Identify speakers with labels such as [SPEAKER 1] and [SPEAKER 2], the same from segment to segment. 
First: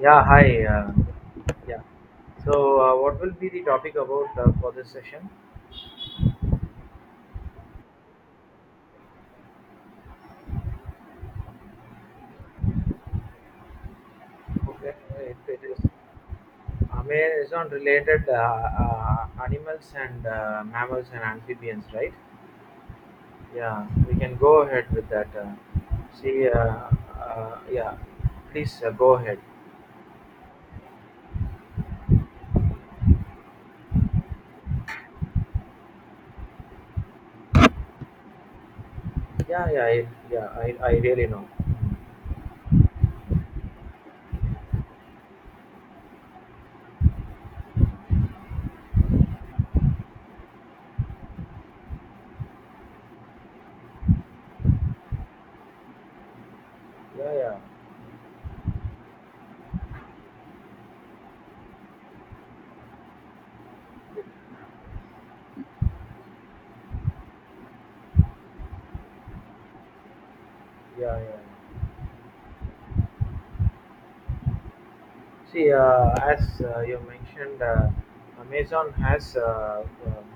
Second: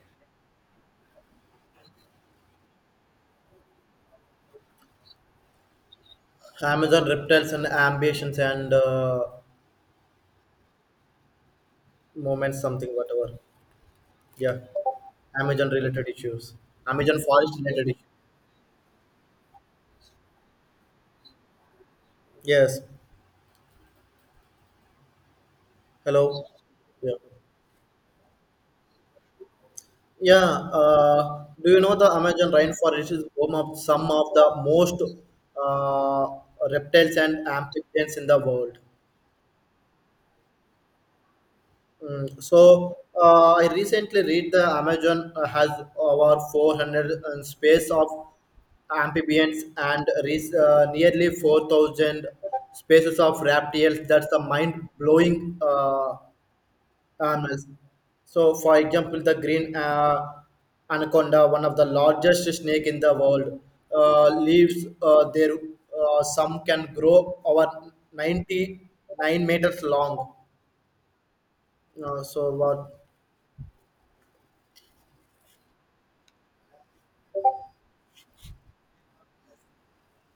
[SPEAKER 1] Yeah, hi. Yeah. So what will be the topic about for this session?
[SPEAKER 2] Amazon reptiles and ambitions and moments, something, whatever. Yeah,
[SPEAKER 1] Okay. It
[SPEAKER 2] Amazon
[SPEAKER 1] is
[SPEAKER 2] related issues. Amazon forest
[SPEAKER 1] Amazon
[SPEAKER 2] related issues.
[SPEAKER 1] related animals and mammals and amphibians, right?
[SPEAKER 2] Yes.
[SPEAKER 1] Yeah, we can go ahead with that.
[SPEAKER 2] Hello.
[SPEAKER 1] See, uh,
[SPEAKER 2] Yeah.
[SPEAKER 1] uh, yeah, please go ahead.
[SPEAKER 2] Yeah. Do you know the Amazon rainforest is home of some of the most uh, reptiles and amphibians in the world?
[SPEAKER 1] Yeah, I really know.
[SPEAKER 2] I recently read the Amazon has over 400 and space of amphibians and nearly 4,000 species of reptiles. That's the mind-blowing
[SPEAKER 1] Yeah, yeah,
[SPEAKER 2] animals. So, for example, the green anaconda, one of the largest snake in the world, lives there. Some can grow over 99 meters long.
[SPEAKER 1] yeah, yeah.
[SPEAKER 2] So, what?
[SPEAKER 1] See, as you mentioned, Amazon has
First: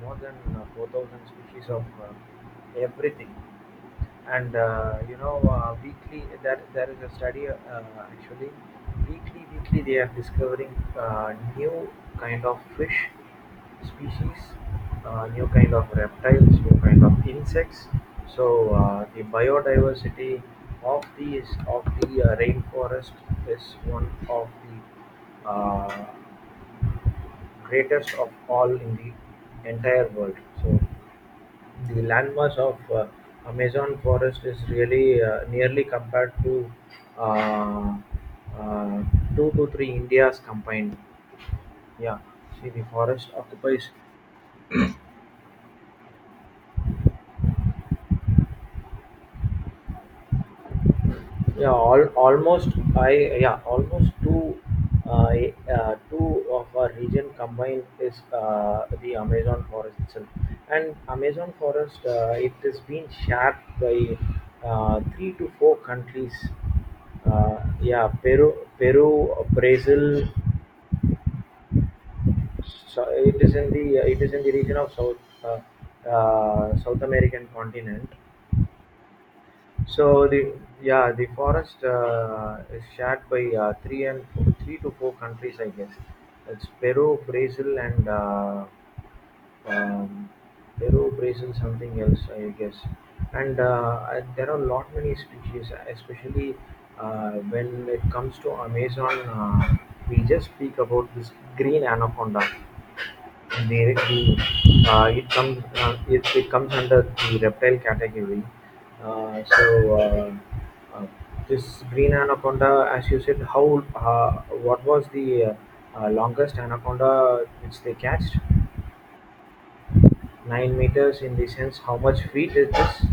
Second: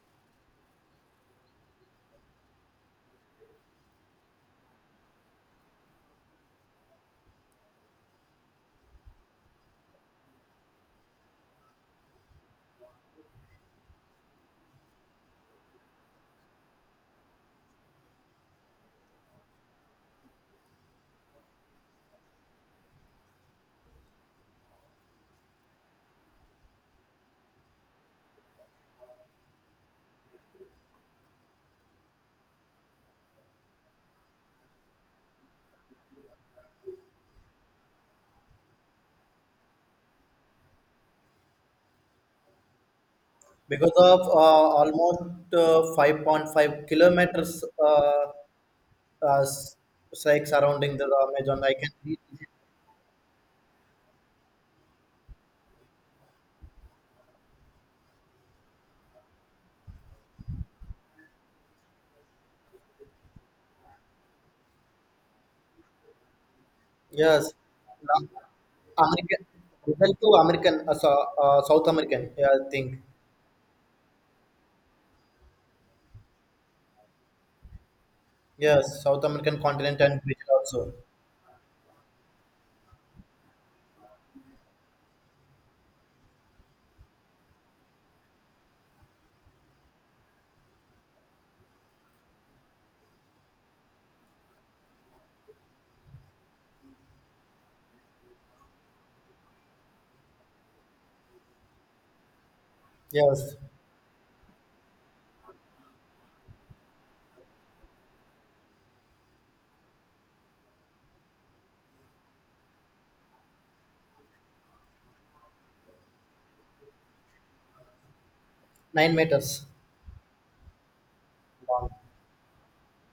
[SPEAKER 1] more than 4,000 species of everything, and you know, weekly that there is a study, actually weekly they are discovering new kind of fish species, new kind of reptiles, new kind of insects. So the biodiversity of the rainforest is one of the greatest of all in the entire world. So the landmass of Amazon forest is really nearly compared to uh, uh, two to three Indias combined. Yeah, see, the forest occupies.
[SPEAKER 2] Because of almost 5.5 kilometers uh, s- like surrounding the Amazon.
[SPEAKER 1] Yeah,
[SPEAKER 2] I can read.
[SPEAKER 1] almost, I yeah almost two, uh, two of our region combined is the Amazon forest itself, and Amazon forest, it is being shared by three to four countries.
[SPEAKER 2] Yes.
[SPEAKER 1] Yeah,
[SPEAKER 2] La-
[SPEAKER 1] Peru,
[SPEAKER 2] American, Brazil
[SPEAKER 1] Brazil.
[SPEAKER 2] to American, South American. Yeah, I think.
[SPEAKER 1] It is in the region of South uh, South American continent.
[SPEAKER 2] Yes, South American continent and
[SPEAKER 1] So
[SPEAKER 2] Brazil
[SPEAKER 1] the
[SPEAKER 2] also.
[SPEAKER 1] yeah the forest, is shared by three to four countries, I guess. It's Peru, Brazil, and um, something else, I guess. And there are lot many species, especially when it comes to Amazon. We just speak about this green anaconda.
[SPEAKER 2] Yes,
[SPEAKER 1] Directly, it comes under the reptile category. Uh, so uh, uh, this green anaconda, as you said, how what was the longest anaconda which they catched?
[SPEAKER 2] 9 meters
[SPEAKER 1] 9 meters, in the sense,
[SPEAKER 2] long.
[SPEAKER 1] how much feet is this?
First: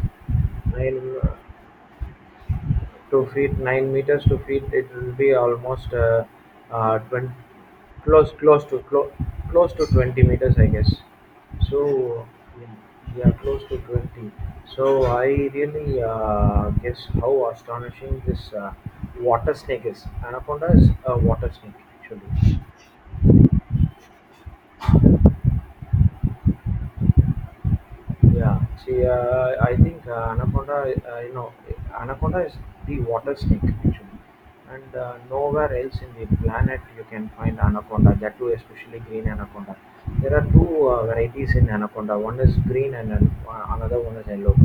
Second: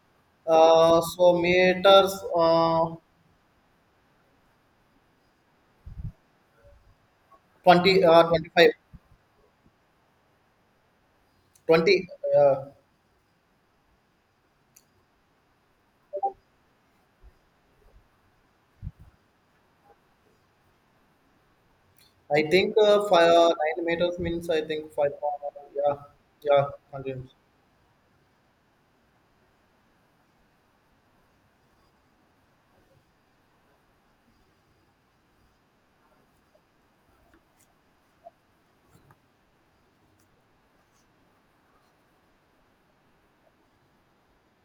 [SPEAKER 2] Uh,
[SPEAKER 1] Nine. uh,
[SPEAKER 2] so meters
[SPEAKER 1] 9 meters to feet. It will be almost 20,
[SPEAKER 2] 20,
[SPEAKER 1] close, close
[SPEAKER 2] 25,
[SPEAKER 1] to close, close to 20 meters, I guess.
[SPEAKER 2] twenty,
[SPEAKER 1] So yeah,
[SPEAKER 2] uh.
[SPEAKER 1] yeah, close to 20. So I really guess how astonishing this water snake is. Anaconda is a water snake,
[SPEAKER 2] I
[SPEAKER 1] actually.
[SPEAKER 2] think five, 9 meters means I think five. Yeah, yeah, continues.
[SPEAKER 1] Yeah, see, I think anaconda, you know, anaconda is the water snake, actually, and nowhere else in the planet you can find anaconda. That too, especially green anaconda. There are two varieties in anaconda. One is green, and another one is yellow.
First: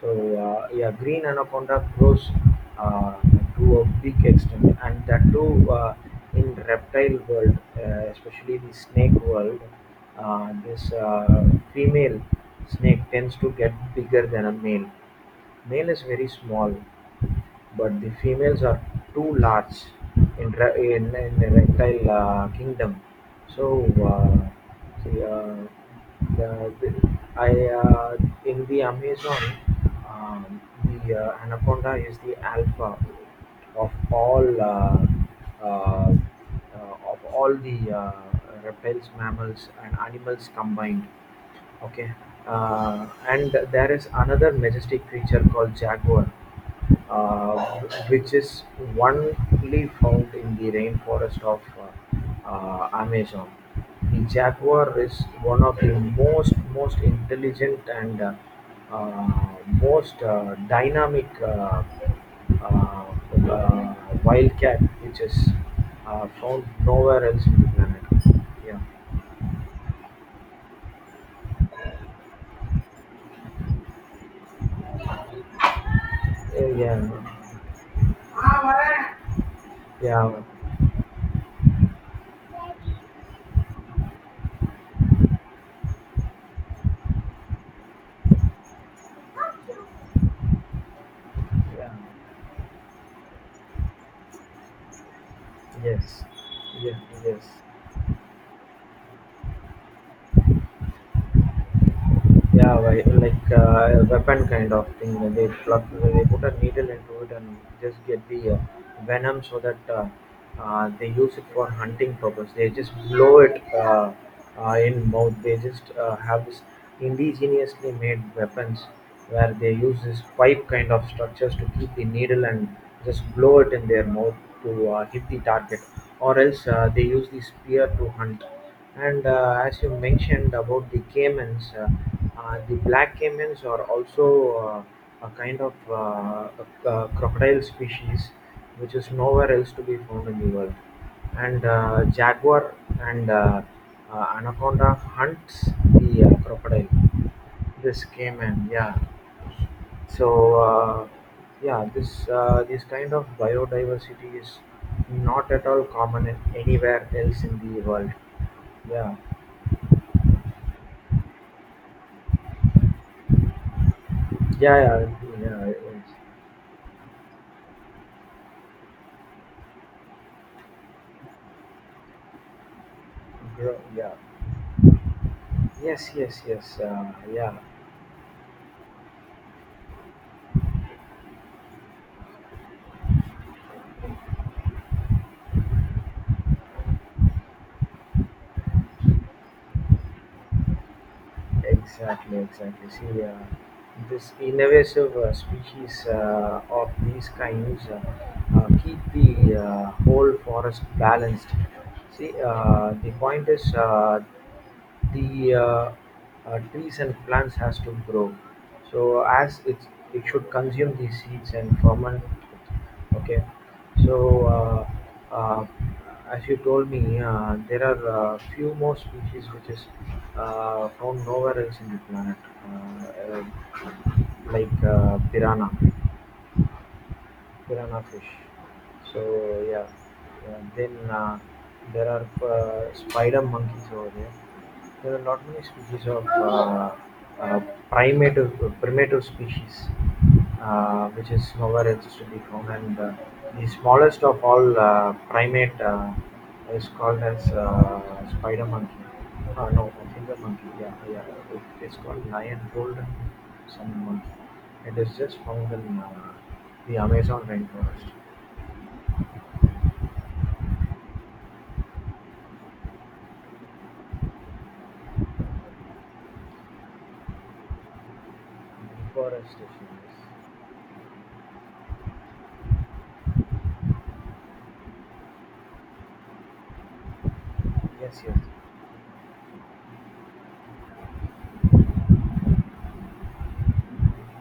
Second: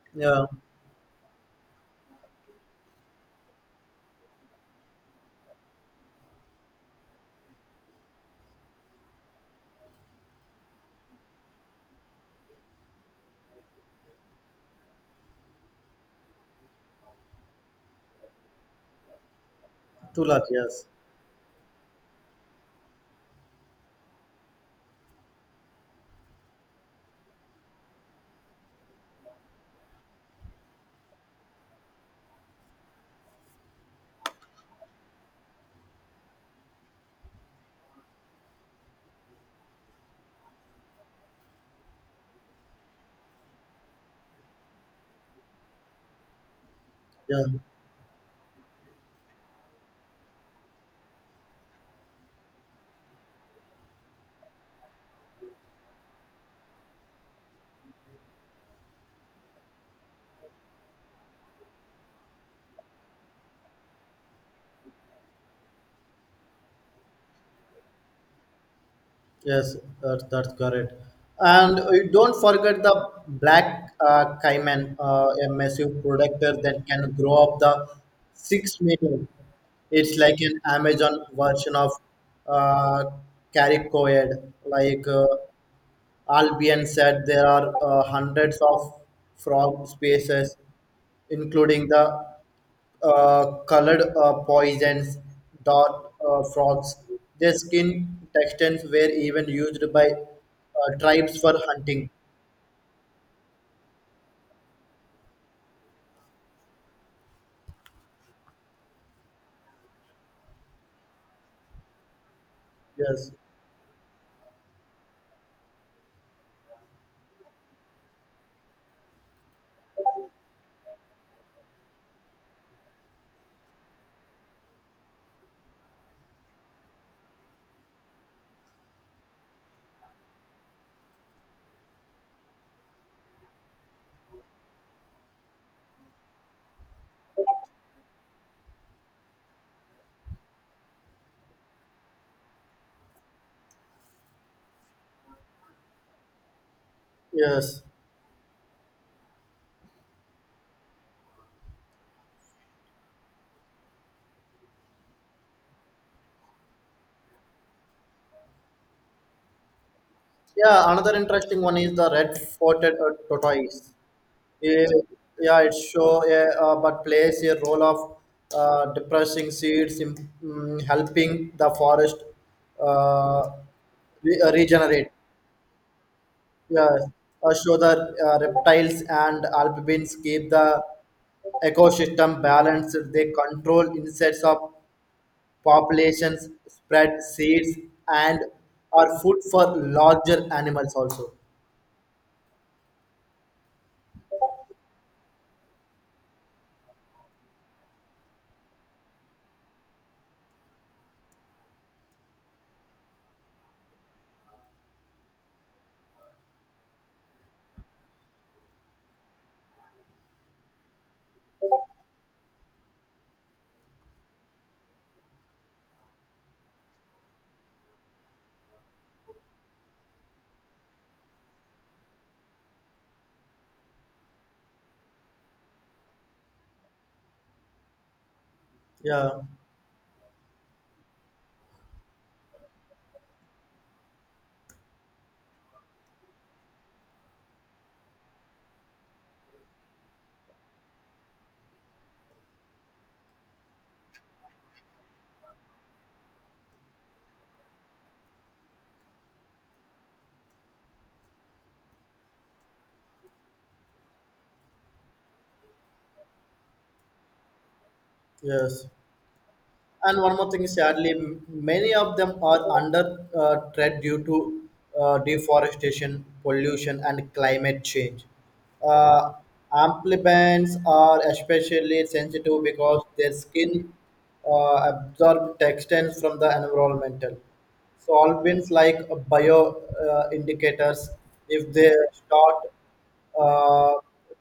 [SPEAKER 1] So
[SPEAKER 2] Yeah,
[SPEAKER 1] uh, yeah, green anaconda grows uh, to a big extent, and that too, in reptile world, especially the snake world. This female snake tends to get bigger than a male. Male is very small, but the females are too large
[SPEAKER 2] two lakh,
[SPEAKER 1] in
[SPEAKER 2] yes.
[SPEAKER 1] re- in, in the reptile kingdom. So see, the- I in the Amazon, um, the anaconda is the alpha of all uh, of all the reptiles, mammals, and animals combined. Okay. And there is another majestic creature called jaguar,
[SPEAKER 2] Yeah,
[SPEAKER 1] uh, which is only found in the rainforest of Amazon. The jaguar is one of the most intelligent and uh, most dynamic, uh, uh, wildcat, which is found nowhere else in the planet. Yeah.
[SPEAKER 2] yes, that's correct. And you don't forget the black caiman, a massive predator that
[SPEAKER 1] Yeah.
[SPEAKER 2] can grow up the 6 meter. It's like
[SPEAKER 1] Yeah.
[SPEAKER 2] an Amazon version of uh, caricoid, like Albion said there are hundreds of frog species, including
[SPEAKER 1] Yeah.
[SPEAKER 2] the colored poisons, dot
[SPEAKER 1] Yes,
[SPEAKER 2] frogs.
[SPEAKER 1] yes, yes.
[SPEAKER 2] Their skin textures were even used by tribes for hunting.
[SPEAKER 1] Yeah, like a weapon kind of thing, where they plug, where they put a needle into it and just get the venom, so that they use it for hunting purpose. They just
[SPEAKER 2] Yes,
[SPEAKER 1] blow it in mouth. They just have this indigenously made weapons, where they use this pipe kind of structures to keep the needle and just blow it in their mouth to hit the target. Or else, they use the spear to hunt. And as you mentioned about the caimans, the black caimans are also a kind of a crocodile species, which is nowhere else to be found in the world. And jaguar and anaconda hunts the crocodile.
[SPEAKER 2] yes.
[SPEAKER 1] This caiman, yeah. So uh, yeah, this, this kind of biodiversity is not at all common in anywhere else in the world. Yeah.
[SPEAKER 2] Yeah, another interesting one is the red-footed tortoise.
[SPEAKER 1] Yeah,
[SPEAKER 2] Yeah,
[SPEAKER 1] yeah,
[SPEAKER 2] yeah,
[SPEAKER 1] yeah.
[SPEAKER 2] it
[SPEAKER 1] It's
[SPEAKER 2] show yeah, uh, but plays a role of depressing seeds in, helping the forest uh,
[SPEAKER 1] grow, yeah.
[SPEAKER 2] regenerate.
[SPEAKER 1] Yes, yes, yes.
[SPEAKER 2] Yeah,
[SPEAKER 1] Yeah,
[SPEAKER 2] show the reptiles and amphibians keep the ecosystem balanced. They control insects of populations, spread seeds, and are food for larger animals also.
[SPEAKER 1] exactly, exactly. See, this invasive species of these kinds keep the whole forest balanced. See, the point is the trees and plants has to grow, so as it, it should consume these seeds and ferment, okay. So as you told me, there are few more species which is found nowhere else in the planet, uh, uh, like piranha fish. So
[SPEAKER 2] Yeah.
[SPEAKER 1] yeah, yeah. Then there are spider monkeys over there. There are not many species of uh, primitive primitive species, which is nowhere else to be found. And the smallest of all primate is called as spider monkey. No, finger monkey. Yeah, yeah. It's called lion golden sun monkey. It is just found in the Amazon rainforest.
[SPEAKER 2] Yes. And one more thing, sadly, many of them are under threat due to deforestation, pollution, and climate change. Uh,
[SPEAKER 1] Deforestation is,
[SPEAKER 2] amphibians are especially sensitive because their skin absorb textiles from the environmental
[SPEAKER 1] yes, yes,
[SPEAKER 2] solvents like bio indicators. If they start uh,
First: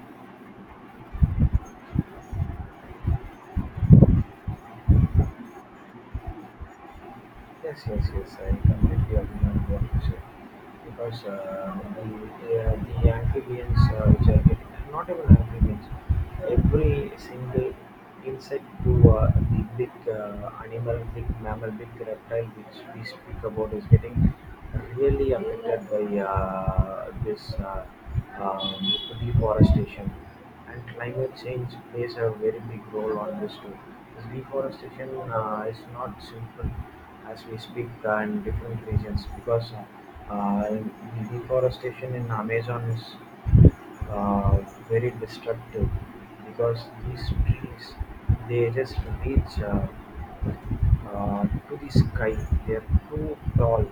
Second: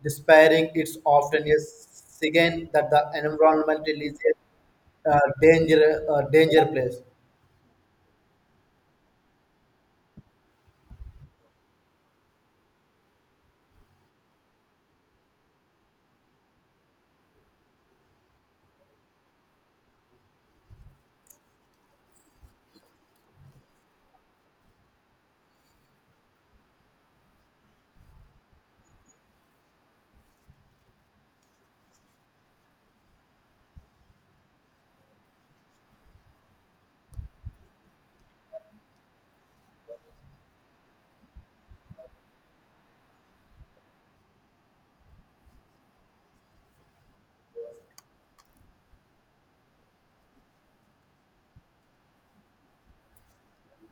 [SPEAKER 2] despairing, it's often a sign that the environmental is danger place.
[SPEAKER 1] yes, yes, yes, I completely agree on what you said, because the amphibians which are getting, not even amphibians, every single insect to the big animal, big mammal, big reptile which we speak about, is getting really affected by this um, deforestation. And climate change plays a very big role on this too. This deforestation is not simple as we speak in different regions, because the deforestation in Amazon is uh, very destructive, because these trees, they just reach uh, to the sky. They are too tall.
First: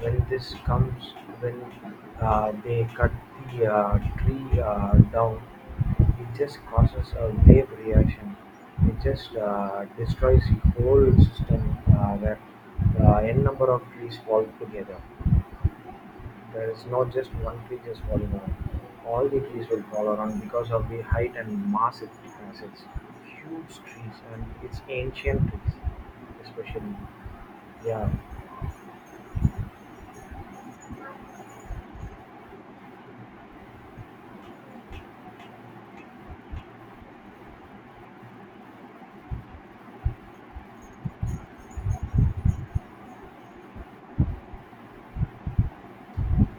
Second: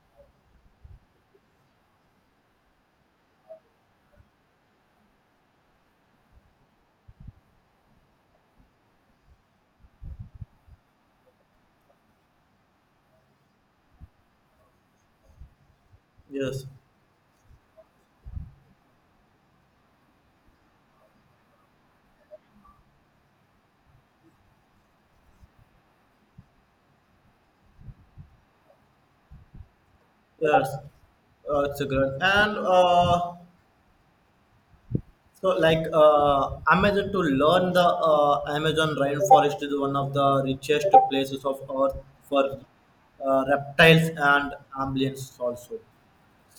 [SPEAKER 1] Well, this comes when they cut the tree down. It just causes a wave reaction. It just destroys the whole system, where n number of trees fall together.
[SPEAKER 2] Yes,
[SPEAKER 1] There is not just one tree just falling around. All the trees will fall around because of the height and mass it has. It's huge trees and it's ancient trees, especially. Yeah.
[SPEAKER 2] yes, it's a good and Amazon to learn the Amazon rainforest is one of the richest places of Earth for reptiles and amphibians also.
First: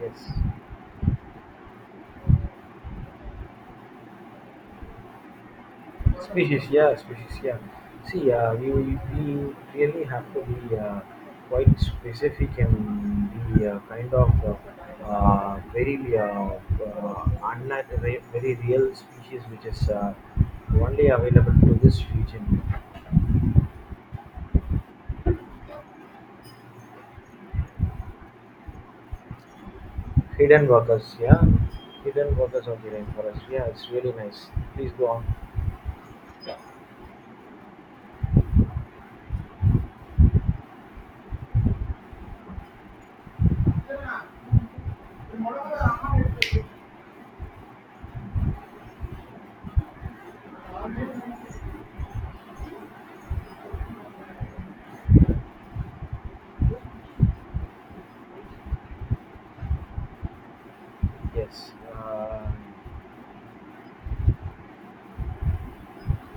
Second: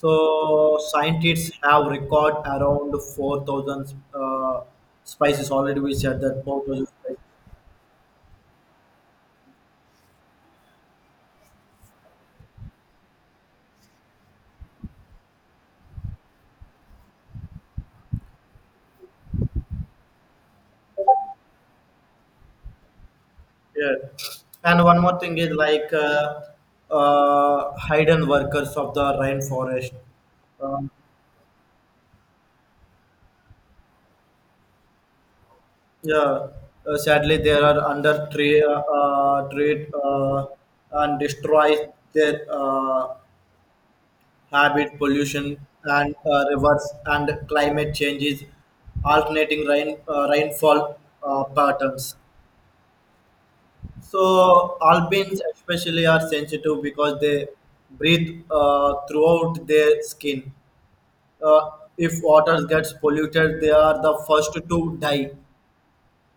[SPEAKER 1] Yes.
[SPEAKER 2] scientists have record around 4,000 species already. We said that
[SPEAKER 1] Species,
[SPEAKER 2] 4,000.
[SPEAKER 1] yeah, species, yeah. See, we really have to be quite specific and be kind of very, unlike very very real species which is only available to this region.
[SPEAKER 2] Yeah. And one more thing is like hidden workers of the rainforest.
[SPEAKER 1] Hidden
[SPEAKER 2] Um,
[SPEAKER 1] workers, yeah, hidden workers of the rainforest. Yeah, it's really nice. Please go on.
[SPEAKER 2] yeah, sadly they are under trade, trade and destroy their habit, pollution and rivers and climate changes, alternating rainfall patterns. So alpines especially are sensitive because they breathe throughout their skin. Uh,
[SPEAKER 1] Yes.
[SPEAKER 2] if waters gets polluted, they are the first to die.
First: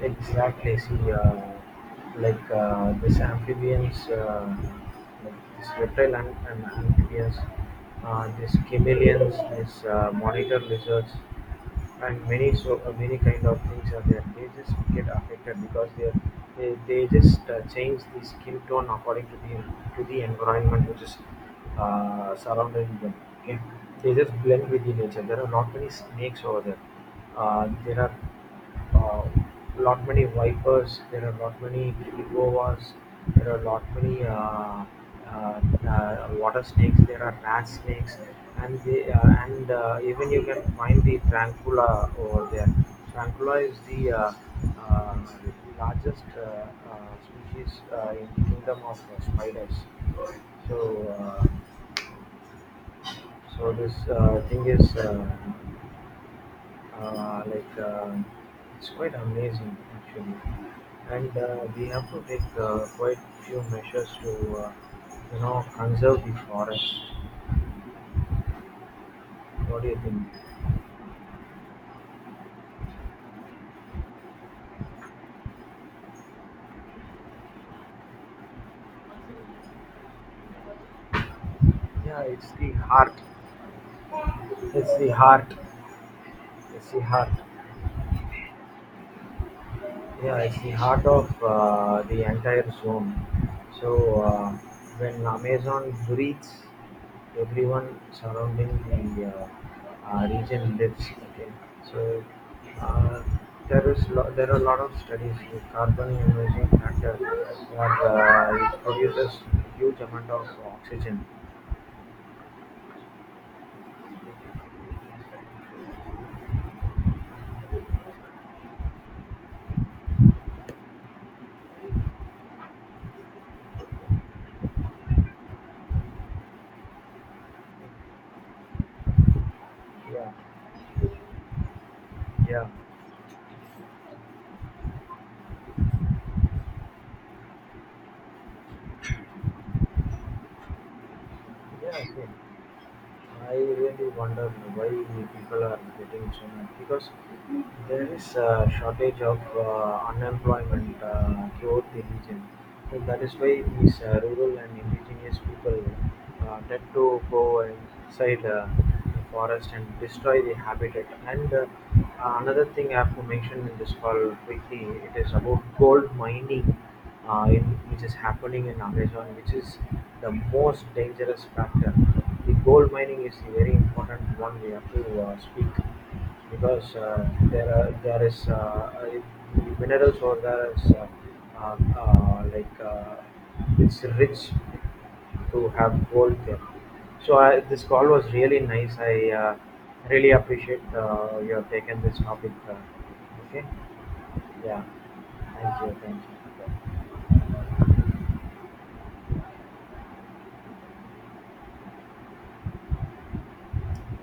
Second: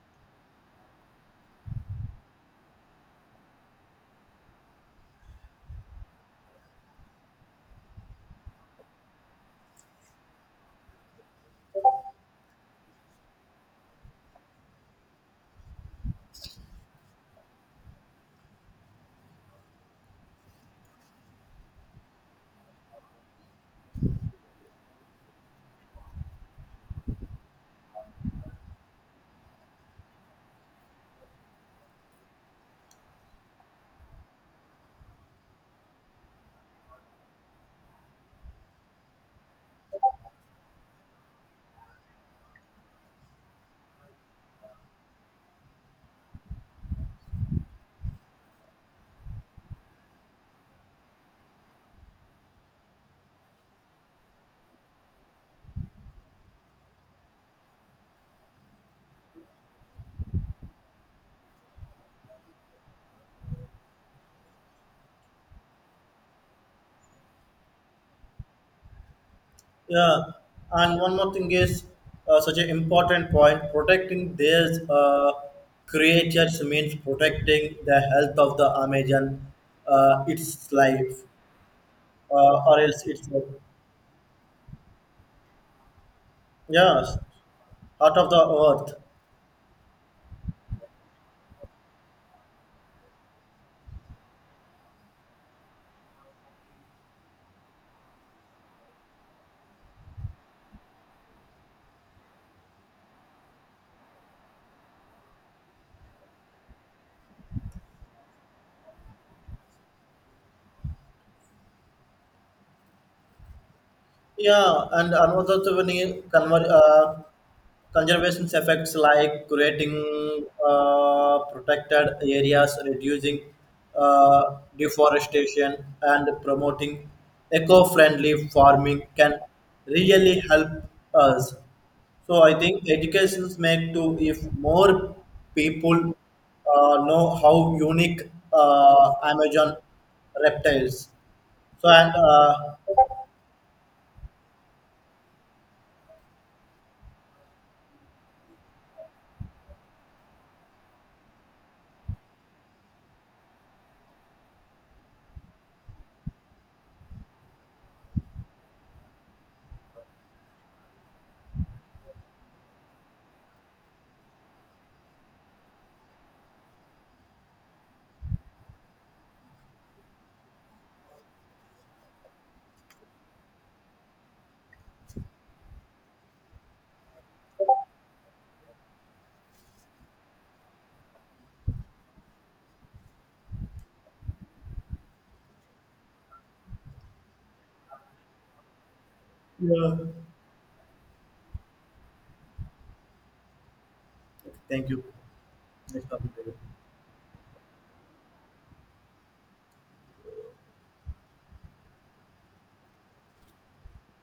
[SPEAKER 1] exactly. See, like this amphibians, like this reptile and amphibians, this chameleons, this monitor lizards, and many, so many kind of things are there. They just get affected because they are- they just change the skin tone according to the environment which is surrounding them. Okay, they just blend with the nature. There are not many snakes over there. There are uh, lot many vipers, there are lot many egovas, there are lot many uh, water snakes, there are rat snakes, and they, and even you can find the trancula over there. Trancula is the uh, largest species in the kingdom of spiders. So, uh, so this thing is like it's quite amazing, actually. And we have to take quite few measures to uh, you know, conserve the forest. What do you think?
[SPEAKER 2] Yeah, and one more thing is such an important point. Protecting these creatures means protecting the health of the Amazon, its life,
[SPEAKER 1] Yeah, it's the
[SPEAKER 2] or else
[SPEAKER 1] heart.
[SPEAKER 2] its
[SPEAKER 1] It's the heart. It's the
[SPEAKER 2] yeah,
[SPEAKER 1] heart.
[SPEAKER 2] heart of the earth.
[SPEAKER 1] Yeah, it's the heart of the entire zone. So when Amazon breathes, everyone surrounding the region lives. Okay, so uh, there are a lot of studies with carbon emission factor, that it produces huge amount of oxygen.
[SPEAKER 2] Yeah, and another thing, conservation effects like creating protected areas, reducing deforestation, and promoting eco friendly farming can
[SPEAKER 1] Yeah,
[SPEAKER 2] really help us. So, I
[SPEAKER 1] yeah,
[SPEAKER 2] think educations make to if more people know how unique Amazon reptiles. So,
[SPEAKER 1] yeah.
[SPEAKER 2] and
[SPEAKER 1] Okay. I really wonder why people are getting so mad, because there is a shortage of unemployment throughout the region. So that is why these rural and indigenous people tend to go inside. Forest and destroy the habitat. And another thing I have to mention in this call quickly, it is about gold mining, uh, in, which is happening in Amazon, which is the most dangerous factor. The gold mining is a very important one we have to speak, because there is the minerals or there is like it's rich to have worked them. This call was really nice. I
[SPEAKER 2] yeah.
[SPEAKER 1] really appreciate you have taken this topic. Okay. Yeah.
[SPEAKER 2] Thank you.
[SPEAKER 1] Thank you.
[SPEAKER 2] Next topic.
[SPEAKER 1] Thank you.